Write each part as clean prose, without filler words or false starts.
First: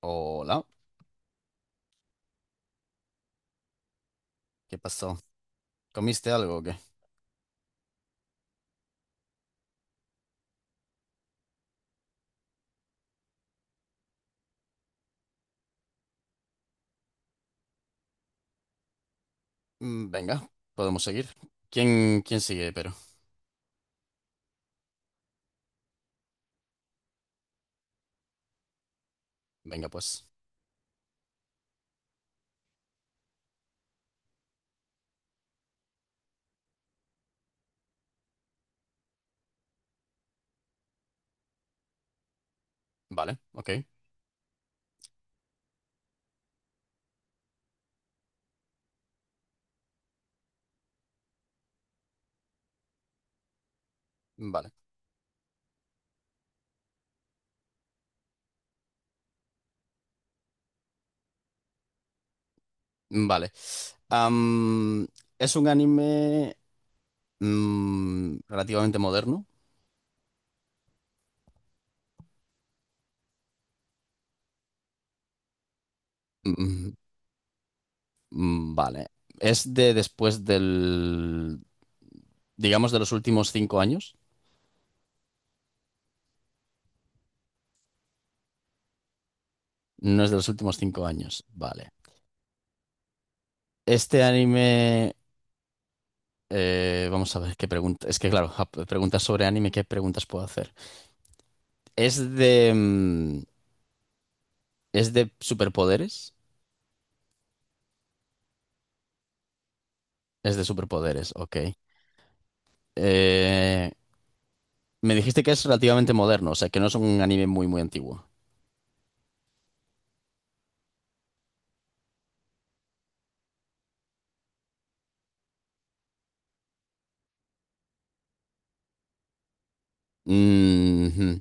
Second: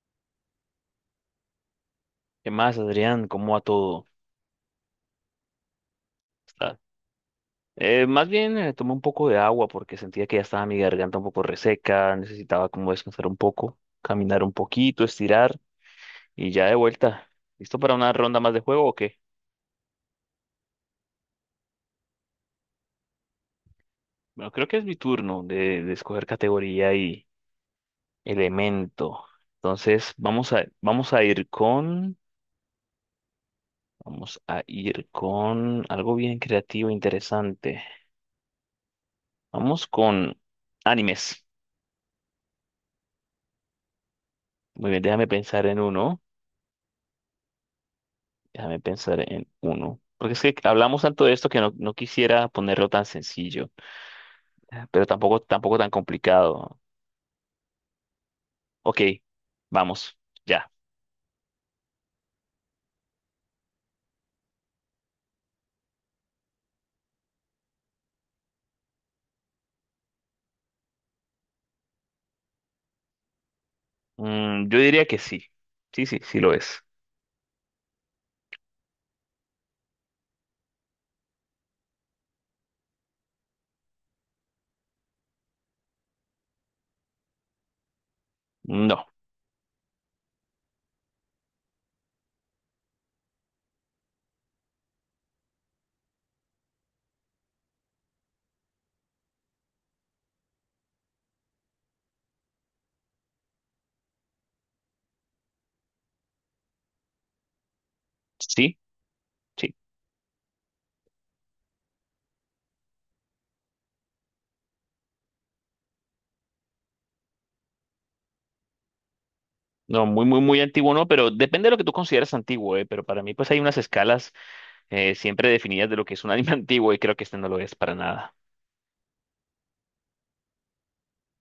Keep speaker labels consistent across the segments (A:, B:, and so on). A: Hola,
B: ¿Qué más, Adrián? ¿Cómo va todo?
A: ¿qué pasó? ¿Comiste algo o qué?
B: Está- Más bien tomé un poco de agua porque sentía que ya estaba mi garganta un poco reseca, necesitaba como descansar un poco, caminar un poquito, estirar y ya de vuelta. ¿Listo para una ronda más de juego o qué?
A: Mm, venga, podemos seguir. ¿Quién sigue, pero?
B: Bueno, creo que es mi turno de escoger categoría y elemento.
A: Venga,
B: Entonces,
A: pues.
B: vamos a ir vamos a ir con algo bien creativo, e interesante. Vamos con animes.
A: Vale, ok,
B: Muy bien, déjame pensar en uno. Déjame pensar en uno. Porque es que hablamos tanto de esto que no quisiera ponerlo tan sencillo,
A: vale,
B: pero tampoco tan complicado. Ok, vamos, ya.
A: vale. Am, es un anime relativamente moderno.
B: Mm, yo diría que sí. Sí, sí, sí lo es.
A: Mm, vale. Es de después del, digamos, de los últimos 5 años.
B: No,
A: No es de los últimos 5 años, vale. Este anime, vamos a ver qué pregunta. Es que, claro, preguntas sobre anime, ¿qué preguntas puedo hacer? Es de. mm, Es de superpoderes.
B: sí, sí.
A: Es de superpoderes, ok. Eh, Me dijiste que es relativamente moderno, o sea, que no es un anime muy, muy antiguo.
B: No, muy, muy, muy antiguo no, pero depende de lo que tú consideres antiguo, eh. Pero para mí, pues hay unas escalas siempre definidas de lo que es un anime antiguo y creo que este no lo es para nada.
A: Mhm.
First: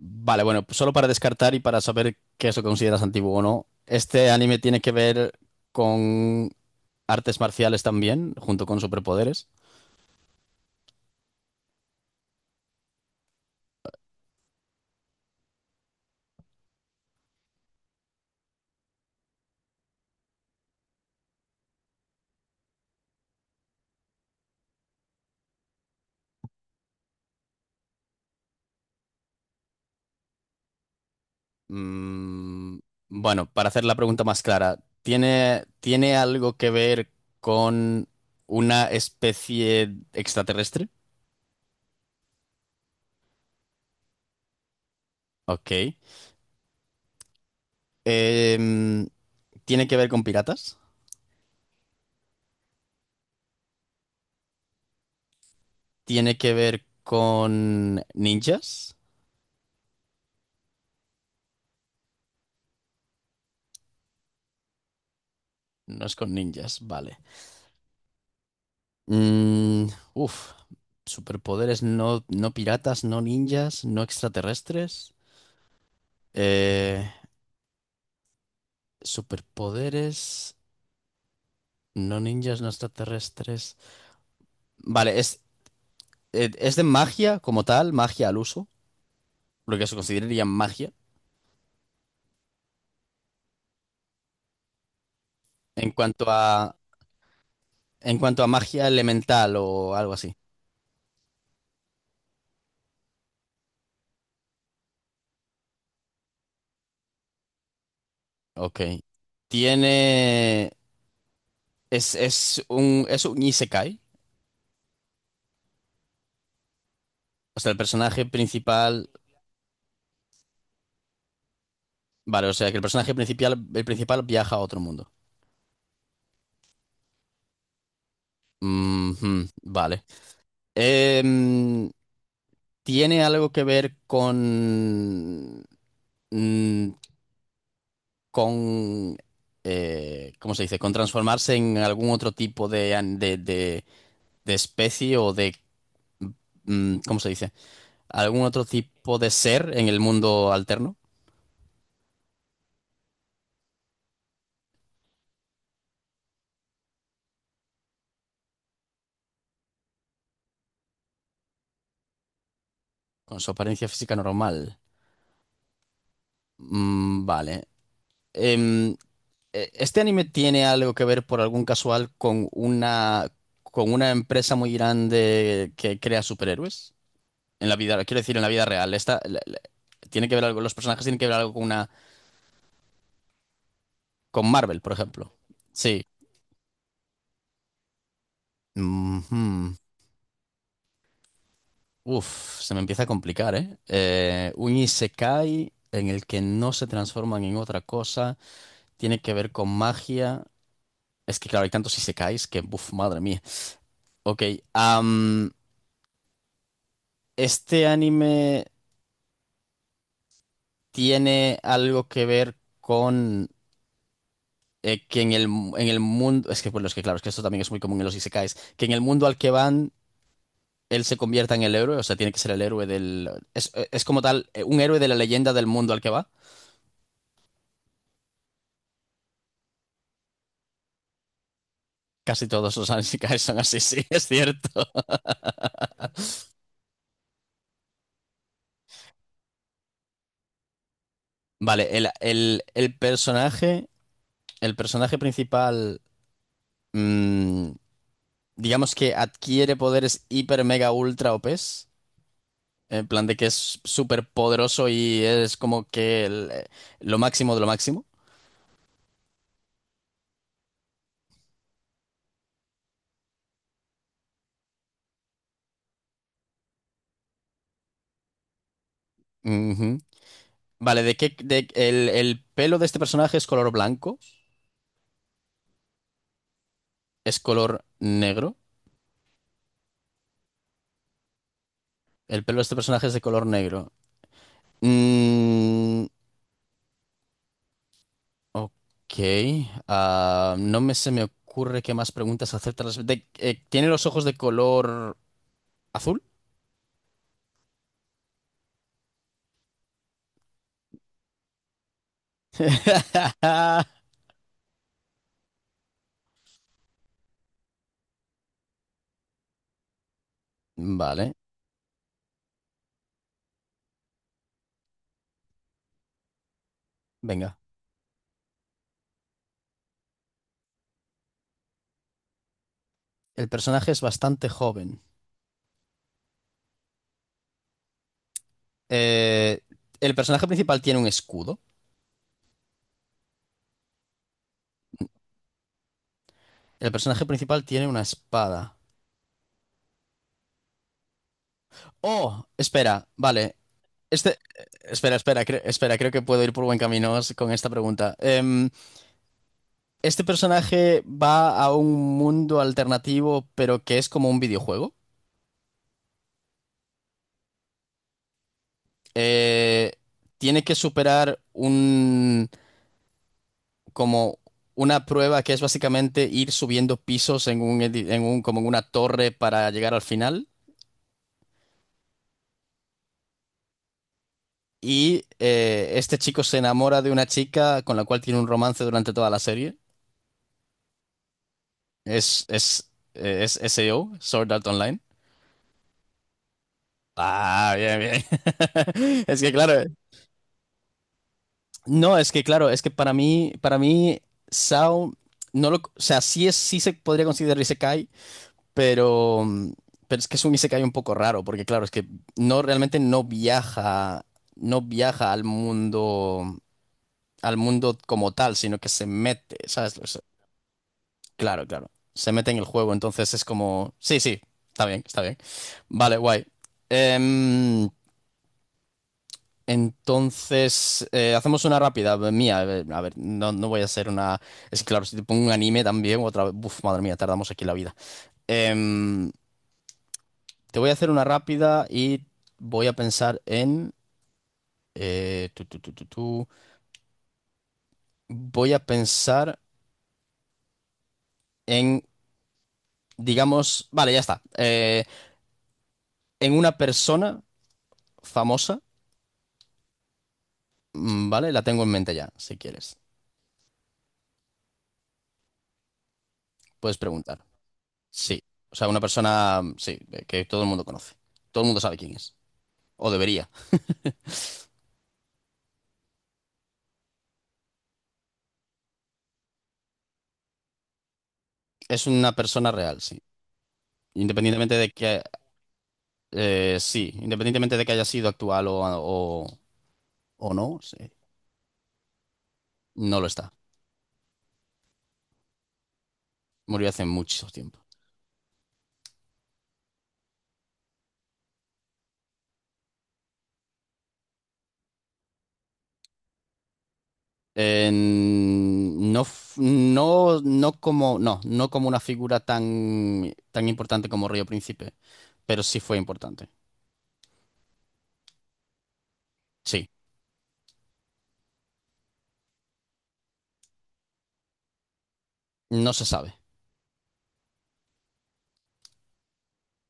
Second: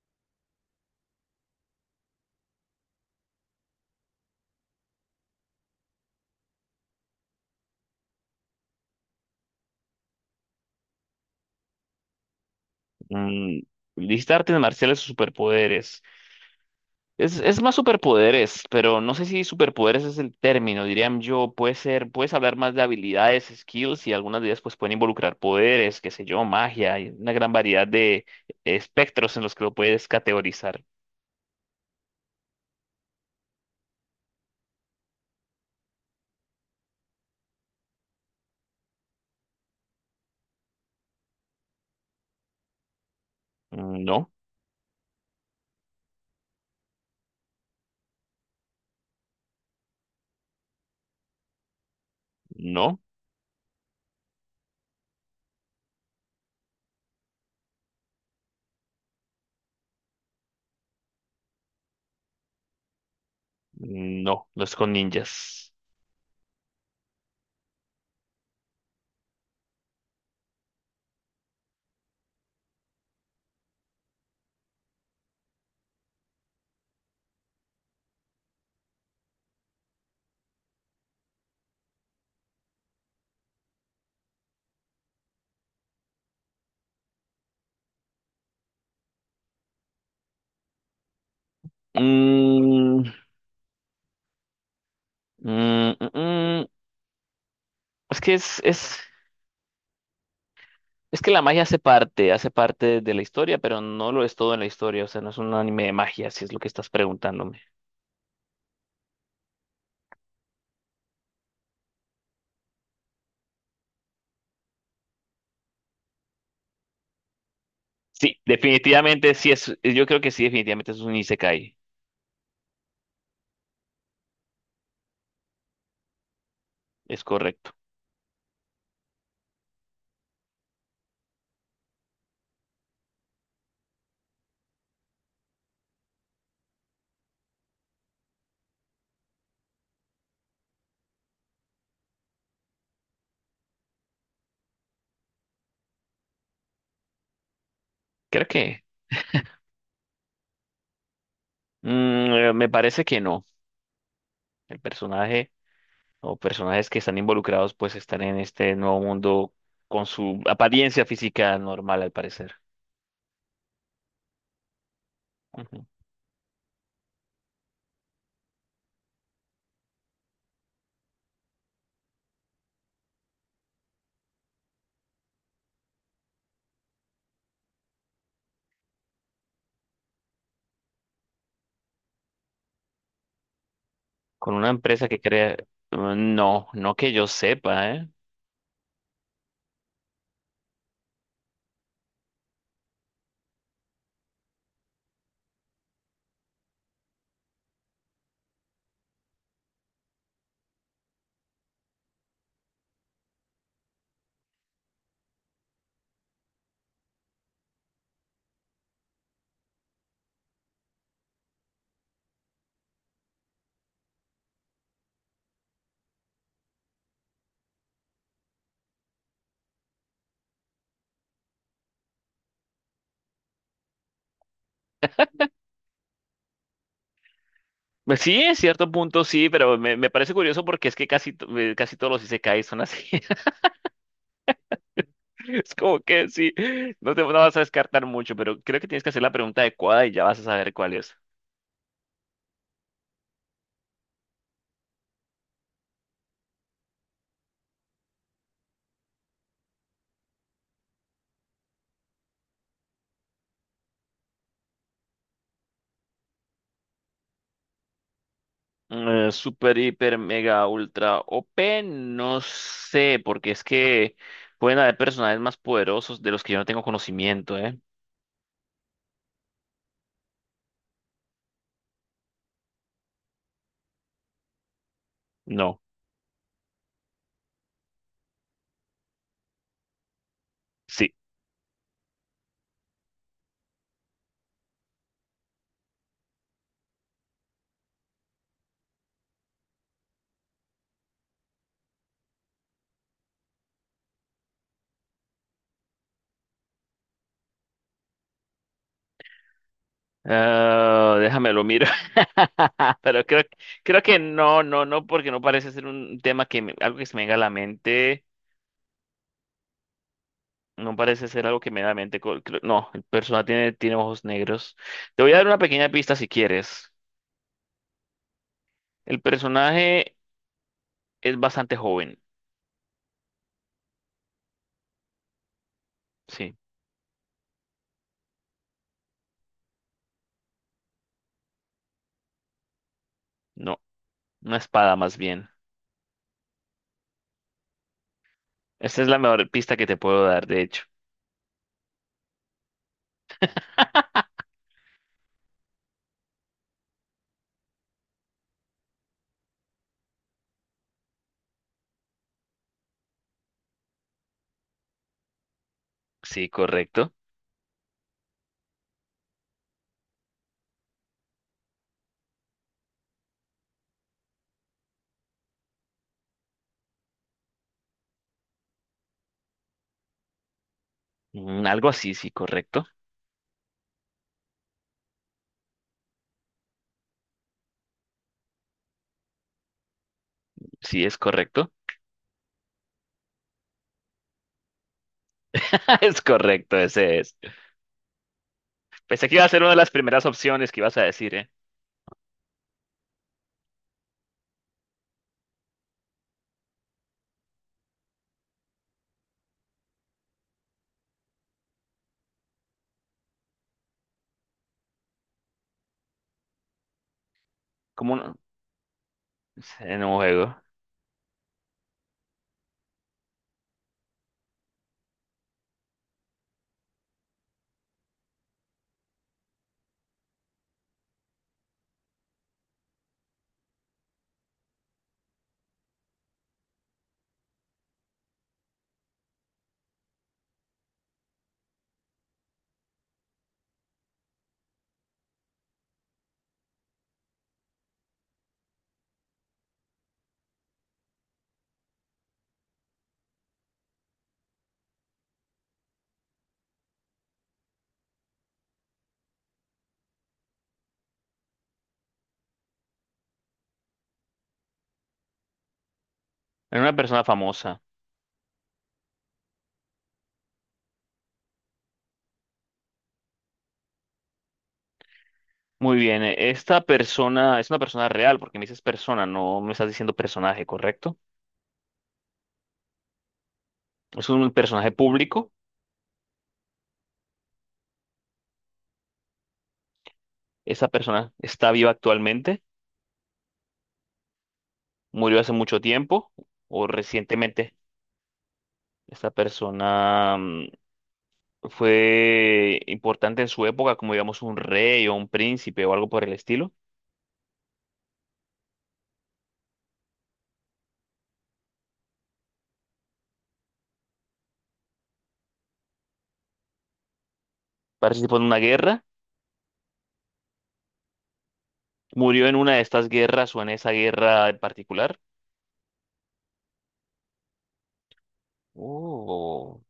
A: Vale, bueno, pues solo para descartar y para saber qué es lo que consideras antiguo o no, ¿este anime tiene que ver con artes marciales también, junto con superpoderes?
B: Mm, listar artes marciales o superpoderes. Es más superpoderes, pero no sé si superpoderes es el término, dirían yo, puede ser, puedes hablar más de habilidades, skills y algunas de ellas pues pueden involucrar poderes, qué sé yo, magia, hay una gran variedad de espectros en los que lo puedes categorizar.
A: Mm, bueno, para hacer la pregunta más clara, ¿tiene algo que ver con una especie extraterrestre?
B: No,
A: Ok. Em, ¿Tiene que ver con piratas?
B: no,
A: ¿Tiene que ver con ninjas?
B: no, no es con ninjas.
A: No es con ninjas, vale. Mm, uf, superpoderes no, no piratas, no ninjas, no extraterrestres. Eh, Superpoderes no ninjas, no extraterrestres. Vale, es de magia como tal, magia al uso, lo que se consideraría magia.
B: Mm,
A: En
B: mm, mm,
A: cuanto
B: mm.
A: a, en
B: Es que
A: cuanto a
B: es,
A: magia
B: es,
A: elemental o algo así.
B: es que la magia hace parte de la historia, pero no lo es todo en la historia, o sea, no es un anime de magia, si es lo que estás preguntándome.
A: Ok. Tiene. Es un isekai. O sea, el personaje
B: Sí,
A: principal.
B: definitivamente sí es, yo creo que sí, definitivamente es un isekai,
A: Vale, o sea que el personaje principal, el principal viaja a otro mundo.
B: es correcto.
A: Ujú, vale. Em, ¿Tiene algo que ver con. mm, con. ¿Cómo se dice? Con transformarse en algún otro tipo de, de especie o de. ¿Cómo se dice? ¿Algún
B: Creo
A: otro
B: que,
A: tipo de ser en el mundo alterno?
B: mm, me parece que no. El personaje o personajes que están involucrados pues están en este nuevo mundo con su apariencia física normal al parecer.
A: Con su apariencia física normal.
B: Ujú.
A: Mm, vale. Em, ¿Este anime tiene algo que ver por algún casual con una empresa muy grande que crea superhéroes? En la vida, quiero decir, en la vida real. Esta, tiene que ver algo, los personajes tienen que ver algo con una, con
B: Con una
A: Marvel, por
B: empresa que
A: ejemplo.
B: crea,
A: Sí.
B: mm, no, no que yo sepa, ¿eh?
A: Ujú. Uf, se me empieza a complicar, ¿eh? Un isekai en el que no se transforman en otra cosa, tiene que ver con magia. Es que claro, hay tantos isekais que, buf, madre mía. Ok, am, ¿este anime tiene algo que ver con que en el mundo... Es que, bueno, es que claro, es que esto también es muy común en los isekais, que en el mundo al que van, él se convierta en el héroe, o sea, tiene que ser el héroe del... es como tal, un héroe de la leyenda del mundo al que va.
B: Pues sí, en cierto punto sí, pero me parece curioso porque es que casi todos los
A: Casi
B: isekais
A: todos
B: son
A: los
B: así.
A: isekais son así, sí, es cierto.
B: Es como que sí, no te no vas a descartar mucho, pero creo que tienes que hacer la pregunta adecuada y ya vas a saber cuál es.
A: Vale, el personaje principal... mm, digamos que adquiere poderes hiper, mega, ultra o OPs, en plan de que es súper poderoso y es como que lo máximo de lo máximo.
B: Super, hiper, mega, ultra, o p no sé, porque es que pueden haber personajes más poderosos de los que yo no tengo conocimiento, ¿eh?
A: Ujú. Vale, ¿de qué? El pelo de este personaje es color blanco,
B: No,
A: es color negro.
B: sí.
A: El pelo de este personaje es de color negro. Mm, ok. Ah, no me se me ocurre qué más preguntas hacerte. Al respecto. ¿Tiene los ojos de color azul?
B: Ah, déjame lo miro. Pero creo, creo que no, no, no, porque no parece ser un tema que algo que se me venga a la mente. No parece
A: Vale,
B: ser algo que me da en mente. No, el personaje tiene, tiene ojos negros. Te voy a dar una pequeña pista si quieres.
A: venga.
B: El personaje es bastante joven.
A: El personaje es bastante joven.
B: Sí,
A: Eh, el personaje principal tiene un escudo.
B: no, una espada más bien.
A: El personaje principal tiene una espada.
B: Esta es la mejor pista que te puedo dar, de hecho.
A: Oh, espera, vale. Este, espera, creo que puedo ir por buen camino con esta pregunta. Este personaje va a un mundo alternativo, pero que es como un videojuego.
B: Sí, correcto.
A: Eh, Tiene que superar un, como una prueba que es básicamente ir subiendo pisos en un, en un, como en una torre para llegar al final.
B: Mm, algo así, sí, correcto.
A: Y este chico se enamora de una chica con la cual tiene un romance durante toda la serie.
B: Sí, es correcto.
A: Es SAO, Sword Art Online.
B: Es correcto, ese es.
A: Ah, bien, bien.
B: Pensé que
A: Es
B: iba a
A: que
B: ser una de
A: claro,
B: las primeras opciones que ibas a decir, ¿eh?
A: no, es que claro, es que SAO, no lo, o sea, sí es, sí se podría considerar Isekai, pero, pero es que es un Isekai un poco raro, porque claro, es que no, realmente no viaja, no viaja al mundo
B: Como
A: como
B: un...
A: tal, sino que se mete, ¿sabes?
B: en un juego.
A: Claro, claro. Se mete en el juego, entonces es como... Sí, sí, está bien, está bien. Vale, guay. Em, entonces, hacemos una rápida mía. A ver, no, no voy a hacer una... Es que claro, si te pongo un anime también, otra vez... Uf, madre mía, tardamos aquí la vida. Em, Te voy a hacer una rápida y voy a pensar en... tu, tu, tu, tu, tu. Voy a pensar en, digamos... Vale, ya está. En una persona famosa. Mm, vale, la tengo en mente ya, si quieres.
B: Era una
A: Puedes
B: persona
A: preguntar.
B: famosa.
A: Sí. O sea, una persona, mm, sí, que todo el mundo conoce. Todo el mundo sabe quién es. O debería.
B: Muy bien, esta persona es una persona real, porque me dices persona, no me estás diciendo personaje, ¿correcto?
A: Es una persona real, sí.
B: Es un
A: Independientemente de
B: personaje
A: que,
B: público.
A: sí, independientemente de que haya sido actual o no,
B: ¿Esta
A: sí,
B: persona está viva actualmente,
A: no lo está.
B: murió hace mucho tiempo o
A: Murió hace mucho
B: recientemente?
A: tiempo.
B: Esta persona mm, fue importante en su época, como digamos un rey o un príncipe o algo por el estilo.
A: No, no, no como una figura tan, tan importante como Río Príncipe, pero sí fue importante.
B: Participó en una guerra,
A: Sí,
B: ¿murió en una de estas guerras o en esa guerra en particular?
A: no se sabe.
B: Oh.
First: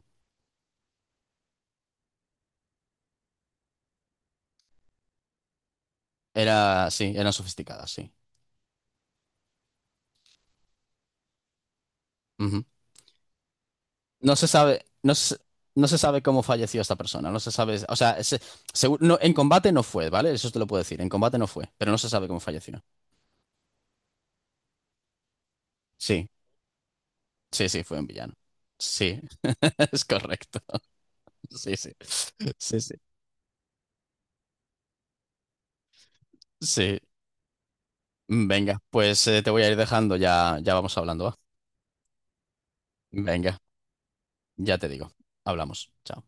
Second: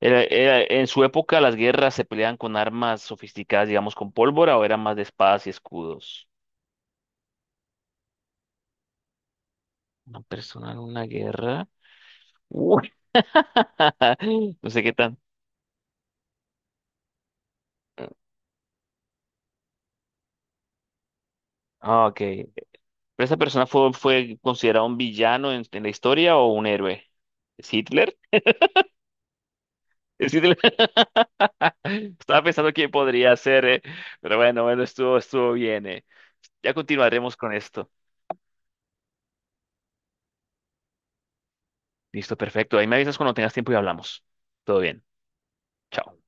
B: En su época, ¿las guerras se peleaban con armas sofisticadas, digamos, con pólvora o eran más de espadas y escudos?
A: Era, sí, eran sofisticadas, sí.
B: Una persona en una guerra.
A: Ujú.
B: Uy.
A: No se
B: No sé
A: sabe,
B: qué
A: no
B: tan.
A: se, no se sabe cómo falleció esta persona, no se sabe, o sea, no, en combate no fue, ¿vale? Eso te lo puedo decir, en combate no fue, pero no
B: Ah,
A: se
B: ok.
A: sabe cómo
B: ¿Pero
A: falleció.
B: esa persona fue, fue considerado un villano en la
A: Sí,
B: historia o un héroe? ¿Es
A: sí, fue un
B: Hitler?
A: villano. Sí, es
B: ¿Es Hitler?
A: correcto. Sí, sí,
B: Estaba pensando
A: sí,
B: quién
A: sí.
B: podría ser, eh. Pero bueno, bueno, estuvo bien, eh. Ya
A: Sí,
B: continuaremos con esto.
A: venga, pues te voy a ir dejando, ya vamos hablando, ¿va?
B: Listo, perfecto. Ahí me avisas cuando tengas
A: Venga,
B: tiempo y hablamos.
A: ya
B: Todo
A: te
B: bien.
A: digo, hablamos.
B: Chao.
A: Chao.